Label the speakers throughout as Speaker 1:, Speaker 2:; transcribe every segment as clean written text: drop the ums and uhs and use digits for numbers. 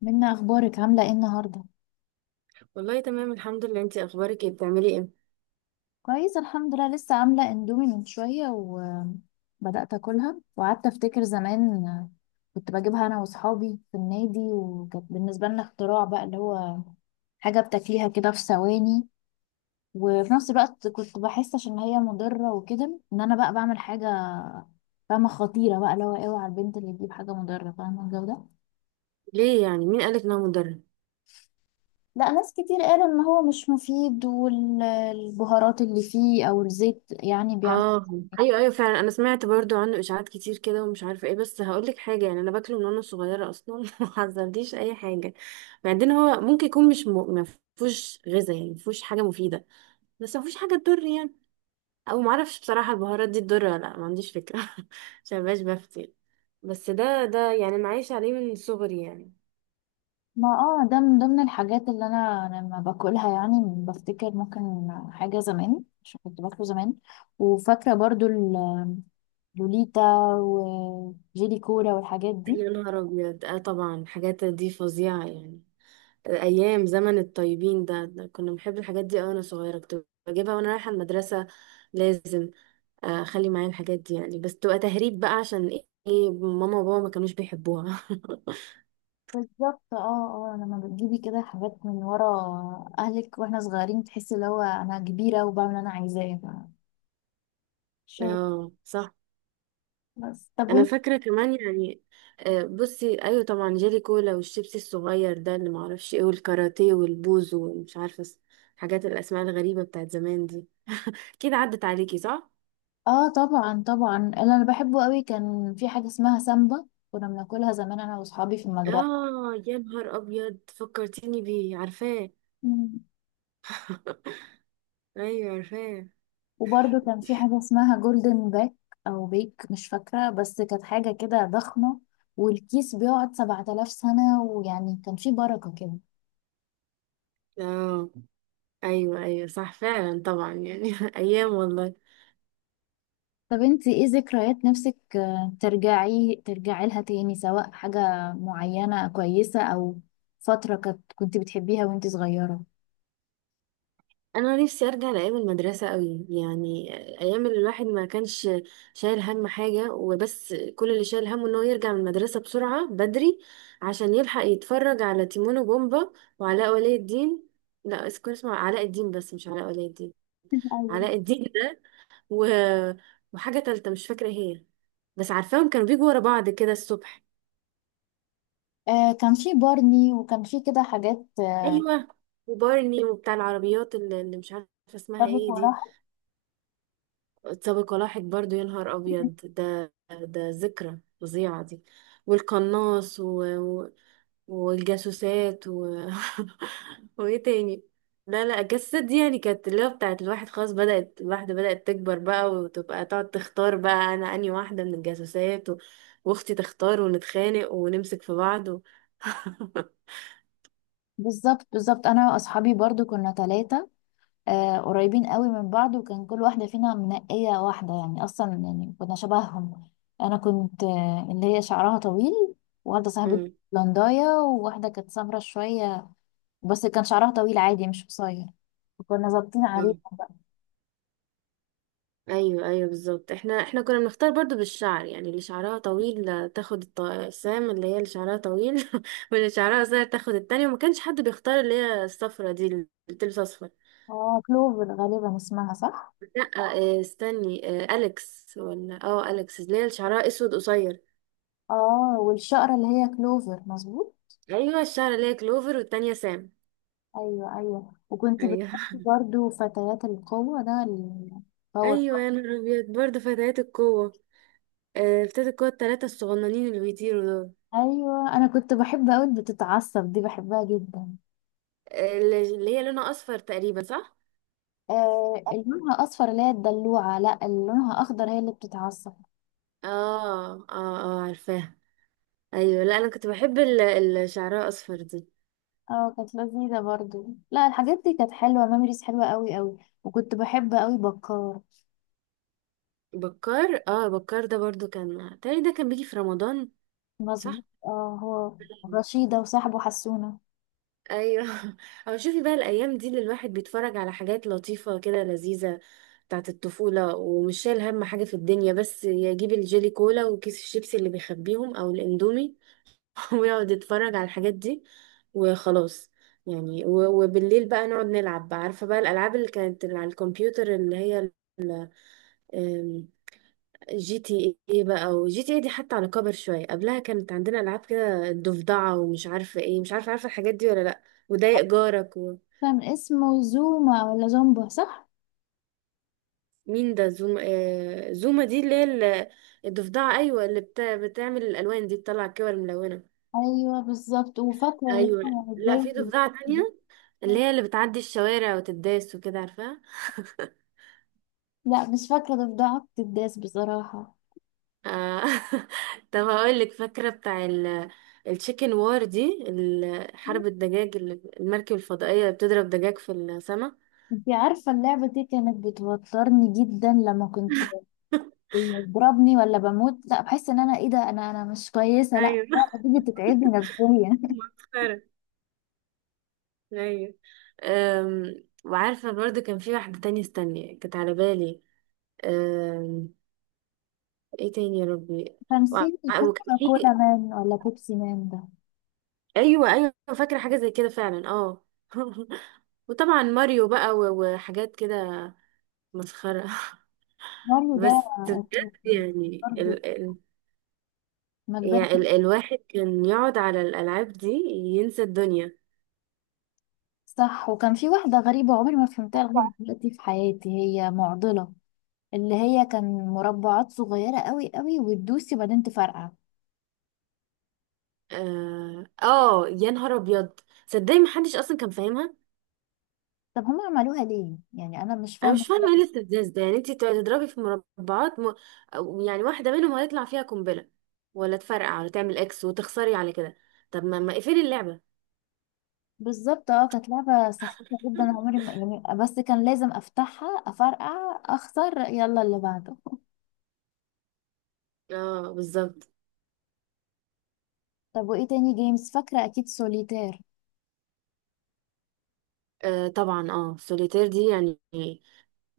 Speaker 1: منا، اخبارك؟ عامله ايه النهارده؟
Speaker 2: والله تمام، الحمد لله. انتي اخبارك ايه؟ بتعملي ايه؟
Speaker 1: كويس، الحمد لله. لسه عامله اندومي من شويه وبدات اكلها وقعدت افتكر زمان. كنت بجيبها انا واصحابي في النادي، وكانت بالنسبه لنا اختراع، بقى اللي هو حاجه بتاكليها كده في ثواني. وفي نفس الوقت كنت بحس، عشان هي مضره وكده، ان انا بقى بعمل حاجه فاهمه خطيره، بقى اللي هو اوعى البنت اللي تجيب حاجه مضره، فاهمه الجو ده.
Speaker 2: ليه يعني؟ مين قالك ان هو مدرب؟
Speaker 1: لا، ناس كتير قالوا ان هو مش مفيد، والبهارات اللي فيه او الزيت يعني بيعمل.
Speaker 2: اه، ايوه، ايوه، فعلا. انا سمعت برضو عنه اشاعات كتير كده ومش عارفه ايه، بس هقولك حاجه يعني: انا باكله من وانا صغيره اصلا ما حذرتيش اي حاجه. بعدين هو ممكن يكون مش ما فيهوش غذاء، يعني ما فيهوش حاجه مفيده، بس ما فيهوش حاجه تضر يعني. او ما اعرفش بصراحه البهارات دي تضر ولا لا، ما عنديش فكره. عشان مبقاش بفتي. بس ده يعني انا عايشه عليه من صغري يعني.
Speaker 1: ما ده من ضمن الحاجات اللي انا لما باكلها، يعني بفتكر ممكن حاجه زمان عشان كنت باكله زمان. وفاكره برضو اللوليتا وجيلي كولا والحاجات دي.
Speaker 2: يا نهار ابيض، اه طبعا الحاجات دي فظيعه يعني. ايام زمن الطيبين ده كنا بنحب الحاجات دي أوي، وانا صغيره كنت بجيبها وانا رايحه المدرسه لازم. اخلي معايا الحاجات دي يعني، بس تبقى تهريب بقى. عشان ايه؟ إيه، ماما وبابا ما كانوش بيحبوها.
Speaker 1: بالظبط. اه لما بتجيبي كده حاجات من ورا اهلك واحنا صغيرين، تحسي اللي هو انا كبيره وبعمل اللي انا عايزاه. شغل.
Speaker 2: اه، صح.
Speaker 1: بس طب
Speaker 2: انا
Speaker 1: وانت؟
Speaker 2: فاكره كمان يعني. بصي، ايوه طبعا جيلي كولا والشيبسي الصغير ده اللي معرفش ايه، والكاراتيه، والبوز، ومش عارفه الحاجات، الاسماء الغريبه بتاعت زمان دي. اكيد عدت عليكي، صح؟
Speaker 1: اه، طبعا طبعا، اللي انا بحبه قوي كان في حاجه اسمها سامبا. كنا بناكلها زمان انا واصحابي في المدرسه.
Speaker 2: اه، يا نهار ابيض فكرتيني بيه. عارفاه، ايوه عارفاه.
Speaker 1: وبرضه كان في حاجة اسمها جولدن باك أو بيك، مش فاكرة، بس كانت حاجة كده ضخمة والكيس بيقعد 7000 سنة، ويعني كان في بركة كده.
Speaker 2: اه، ايوه، ايوه، صح فعلا طبعا يعني ايام والله.
Speaker 1: طب انت ايه ذكريات نفسك، ترجعي لها تاني، سواء حاجة معينة كويسة، أو فترة كنت بتحبيها وانت صغيرة؟
Speaker 2: انا نفسي ارجع لايام المدرسه قوي يعني، ايام اللي الواحد ما كانش شايل هم حاجه، وبس كل اللي شايل همه ان هو يرجع من المدرسه بسرعه بدري عشان يلحق يتفرج على تيمون وبومبا وعلاء ولي الدين. لا، كان اسمه علاء الدين، بس مش علاء ولي الدين.
Speaker 1: ايوه.
Speaker 2: علاء الدين ده و... وحاجه تالته مش فاكره هي، بس عارفاهم كانوا بيجوا ورا بعض كده الصبح.
Speaker 1: كان في بارني، وكان في كده حاجات.
Speaker 2: ايوه، وبارني، وبتاع العربيات اللي مش عارفه اسمها
Speaker 1: طب
Speaker 2: ايه دي.
Speaker 1: وراها؟
Speaker 2: سابق ولاحق برضو، يا نهار ابيض ده ذكرى فظيعه دي. والقناص والجاسوسات وايه تاني؟ لا لا، الجاسوسات دي يعني كانت اللي هو بتاعت الواحد. خلاص، بدأت الواحدة بدأت تكبر بقى وتبقى تقعد تختار بقى أنا أنهي واحدة من الجاسوسات وأختي تختار ونتخانق ونمسك في بعض
Speaker 1: بالظبط بالظبط، انا واصحابي برضو كنا ثلاثة، قريبين قوي من بعض، وكان كل واحدة فينا منقية واحدة، يعني أصلا يعني كنا شبههم. أنا كنت اللي هي شعرها طويل، وواحدة صاحبتي بلنداية، وواحدة كانت سمرة شوية بس كان شعرها طويل عادي مش قصير. وكنا ظابطين عليها
Speaker 2: مم.
Speaker 1: بقى.
Speaker 2: ايوه، ايوه، بالظبط. احنا كنا بنختار برضو بالشعر يعني، اللي شعرها طويل تاخد الطقسام اللي هي اللي شعرها طويل واللي شعرها قصير تاخد التانية، وما كانش حد بيختار اللي هي الصفرة دي، اللي بتلبس اصفر.
Speaker 1: اه كلوفر غالبا اسمها، صح؟
Speaker 2: لا. استني. اليكس، ولا اليكس اللي هي اللي شعرها اسود قصير.
Speaker 1: اه والشقرة اللي هي كلوفر، مظبوط.
Speaker 2: ايوه، الشعر اللي هي كلوفر والتانية سام.
Speaker 1: ايوه ايوه، وكنت
Speaker 2: ايوه
Speaker 1: بتحبي برضو فتيات القوة، ده الباور.
Speaker 2: ايوه، يا نهار ابيض برضه فتيات القوة. فتيات القوة التلاتة الصغننين اللي بيطيروا دول.
Speaker 1: ايوه، انا كنت بحب اوي اللي بتتعصب دي، بحبها جدا.
Speaker 2: اللي هي لونها اصفر تقريبا، صح؟
Speaker 1: آه، اللي لونها اصفر اللي هي الدلوعه؟ لا، اللي لونها اخضر هي اللي بتتعصب.
Speaker 2: اه، اه، اه، عارفاها. ايوه. لا، انا كنت بحب اللي شعرها اصفر دي.
Speaker 1: اه، كانت لذيذه برضو. لا، الحاجات دي كانت حلوه، ميموريز حلوه قوي قوي. وكنت بحب قوي بكار.
Speaker 2: بكار، اه بكار ده برضو كان تاني، ده كان بيجي في رمضان،
Speaker 1: مظبوط،
Speaker 2: صح؟
Speaker 1: هو رشيده وصاحبه حسونه.
Speaker 2: ايوه. او شوفي بقى الايام دي اللي الواحد بيتفرج على حاجات لطيفه كده لذيذه بتاعت الطفوله، ومش شايل هم حاجه في الدنيا، بس يجيب الجيلي كولا وكيس الشيبسي اللي بيخبيهم او الاندومي ويقعد يتفرج على الحاجات دي وخلاص. يعني وبالليل بقى نقعد نلعب بقى. عارفه بقى الالعاب اللي كانت على الكمبيوتر، اللي هي GTA بقى؟ وجي تي ايه دي حتى على كبر شوية، قبلها كانت عندنا ألعاب كده، الضفدعة ومش عارفة ايه، مش عارفة، عارفة الحاجات دي ولا لأ؟ وضايق جارك.
Speaker 1: كان اسمه زوما ولا زومبا، صح؟
Speaker 2: ومين ده زوما؟ زوما دي اللي هي الضفدعة، أيوة، اللي بتعمل الألوان دي، بتطلع الكور ملونة.
Speaker 1: ايوه بالظبط، وفاكره اللي
Speaker 2: أيوة.
Speaker 1: هو
Speaker 2: لأ،
Speaker 1: ازاي.
Speaker 2: في ضفدعة تانية، اللي هي اللي بتعدي الشوارع وتداس وكده، عارفاها؟
Speaker 1: لا، مش فاكره ضفدعه الداس بصراحه.
Speaker 2: آه. طب هقولك فاكرة بتاع التشيكن وار دي، حرب الدجاج المركب الفضائية اللي بتضرب دجاج في السماء.
Speaker 1: انتي عارفه اللعبه دي كانت بتوترني جدا لما كنت بيضربني ولا بموت، لا بحس ان انا ايه ده، انا مش كويسه، لا تيجي تتعبني نفسيا.
Speaker 2: مسخرة. ايوه. وعارفة برضو كان في واحدة تانية، استني، كانت على بالي. أم، ايه تاني يا ربي؟ وع-
Speaker 1: تمثيل
Speaker 2: وكان
Speaker 1: كوكا كولا
Speaker 2: في
Speaker 1: مان ولا بيبسي مان ده.
Speaker 2: ايوه، ايوه، فاكرة حاجة زي كده فعلا، اه وطبعا ماريو بقى وحاجات كده. مسخرة.
Speaker 1: ماريو ده
Speaker 2: بس بجد
Speaker 1: أساسي.
Speaker 2: يعني
Speaker 1: برضه
Speaker 2: ال ال
Speaker 1: ما كبرت.
Speaker 2: يعني الواحد كان يقعد على الألعاب دي ينسى الدنيا.
Speaker 1: صح. وكان في واحده غريبه عمري ما فهمتها لغايه دلوقتي في حياتي، هي معضله، اللي هي كان مربعات صغيره قوي قوي وتدوسي وبعدين تفرقع.
Speaker 2: يا نهار ابيض، صدقني محدش اصلا كان فاهمها.
Speaker 1: طب هم عملوها ليه؟ يعني انا مش
Speaker 2: انا
Speaker 1: فاهمه.
Speaker 2: مش فاهمه ايه الاستفزاز ده، يعني انت تضربي في مربعات أو يعني واحده منهم هيطلع فيها قنبله ولا تفرقع ولا تعمل اكس وتخسري على كده. طب ما اقفلي اللعبه.
Speaker 1: بالظبط، كانت لعبة سخيفة جدا، عمري ما يعني، بس كان لازم افتحها افرقع اخسر يلا اللي بعده.
Speaker 2: اه، بالظبط.
Speaker 1: طب وايه تاني جيمز؟ فاكرة اكيد سوليتير.
Speaker 2: طبعا، سوليتير دي يعني،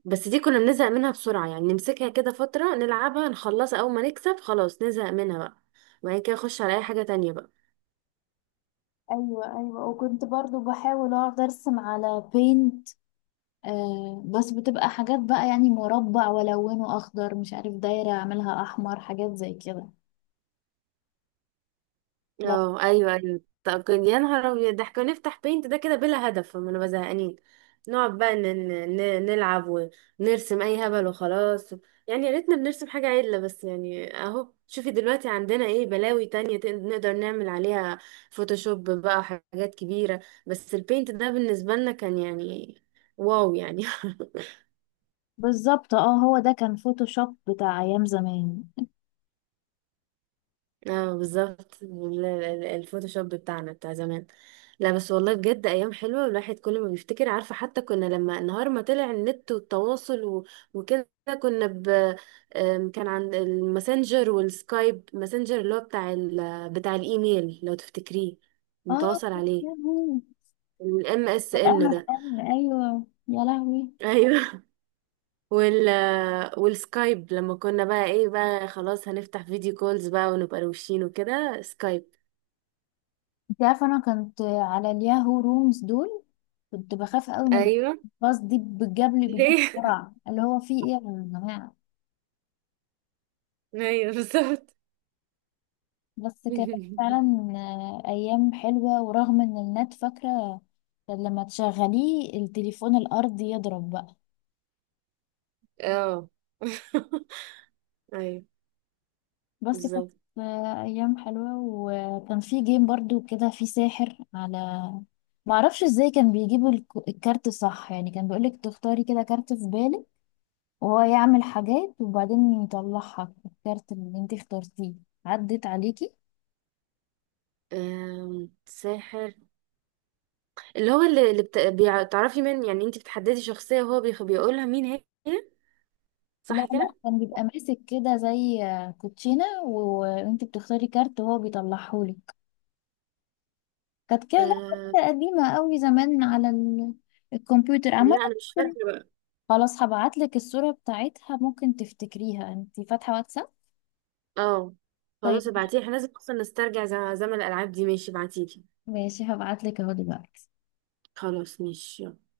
Speaker 2: بس دي كنا بنزهق منها بسرعه يعني، نمسكها كده فتره نلعبها نخلصها، اول ما نكسب خلاص نزهق منها بقى، وبعد كده نخش على اي حاجه تانية بقى.
Speaker 1: ايوه ايوه، وكنت برضو بحاول اقعد ارسم على بينت. بس بتبقى حاجات بقى، يعني مربع والونه اخضر، مش عارف دايرة اعملها احمر، حاجات زي كده. لا.
Speaker 2: اه، ايوه، ايوه. طب كان، يا نهار ابيض، ده احنا كنا نفتح بينت ده كده بلا هدف، ما نبقى زهقانين نقعد بقى نلعب ونرسم اي هبل وخلاص، يعني يا ريتنا بنرسم حاجه عدله بس يعني. اهو شوفي دلوقتي عندنا ايه بلاوي تانية نقدر نعمل عليها فوتوشوب بقى، حاجات كبيره. بس البينت ده بالنسبه لنا كان يعني، واو يعني
Speaker 1: بالظبط، هو ده كان فوتوشوب بتاع ايام زمان.
Speaker 2: اه، بالظبط، الفوتوشوب بتاعنا بتاع زمان. لا بس والله بجد ايام حلوه، الواحد كل ما بيفتكر. عارفه حتى كنا لما نهار ما طلع النت والتواصل وكده كنا ب آم، كان عند الماسنجر والسكايب ماسنجر اللي هو بتاع بتاع الايميل لو تفتكريه،
Speaker 1: اه
Speaker 2: متواصل
Speaker 1: يا
Speaker 2: عليه.
Speaker 1: لهوي.
Speaker 2: الام اس ان ده.
Speaker 1: ايوه يا لهوي.
Speaker 2: ايوه. وال والسكايب، لما كنا بقى ايه بقى، خلاص هنفتح فيديو كولز بقى ونبقى روشين وكده، سكايب.
Speaker 1: انت عارفه انا كنت على الياهو رومز دول، كنت بخاف قوي من
Speaker 2: ايوه
Speaker 1: الباص دي، بجاب لي بجد
Speaker 2: ليه؟
Speaker 1: بسرعه اللي هو في ايه يا جماعه.
Speaker 2: ايوه بالظبط.
Speaker 1: بس كانت فعلا ايام حلوه. ورغم ان النت، فاكره، كان لما تشغليه التليفون الارضي يضرب بقى.
Speaker 2: اه. ايوه
Speaker 1: بس كانت
Speaker 2: بالظبط.
Speaker 1: ايام حلوه. وكان في جيم برضو كده، في ساحر على، معرفش ازاي، كان بيجيبوا الكارت، صح؟ يعني كان بيقولك تختاري كده كارت في بالك، وهو يعمل حاجات، وبعدين يطلعها الكارت اللي انت اخترتيه. عدت عليكي؟
Speaker 2: ساحر اللي هو اللي بتعرفي من يعني انت بتحددي شخصية وهو بيقولها مين هي،
Speaker 1: لا
Speaker 2: صح
Speaker 1: لا،
Speaker 2: كده؟
Speaker 1: كان بيبقى ماسك كده زي كوتشينة وانت بتختاري كارت وهو بيطلعهولك. كانت كده لعبة
Speaker 2: أه...
Speaker 1: كده قديمة قوي زمان على الكمبيوتر عامة.
Speaker 2: لا انا مش فاكرة بقى.
Speaker 1: خلاص، هبعتلك الصورة بتاعتها، ممكن تفتكريها. انت فاتحة واتساب؟
Speaker 2: اه،
Speaker 1: طيب،
Speaker 2: خلاص ابعتيلي، احنا لازم اصلا نسترجع زمن الالعاب دي. ماشي، ابعتيلي.
Speaker 1: ماشي، هبعتلك اهو دلوقتي.
Speaker 2: خلاص، ماشي، يلا.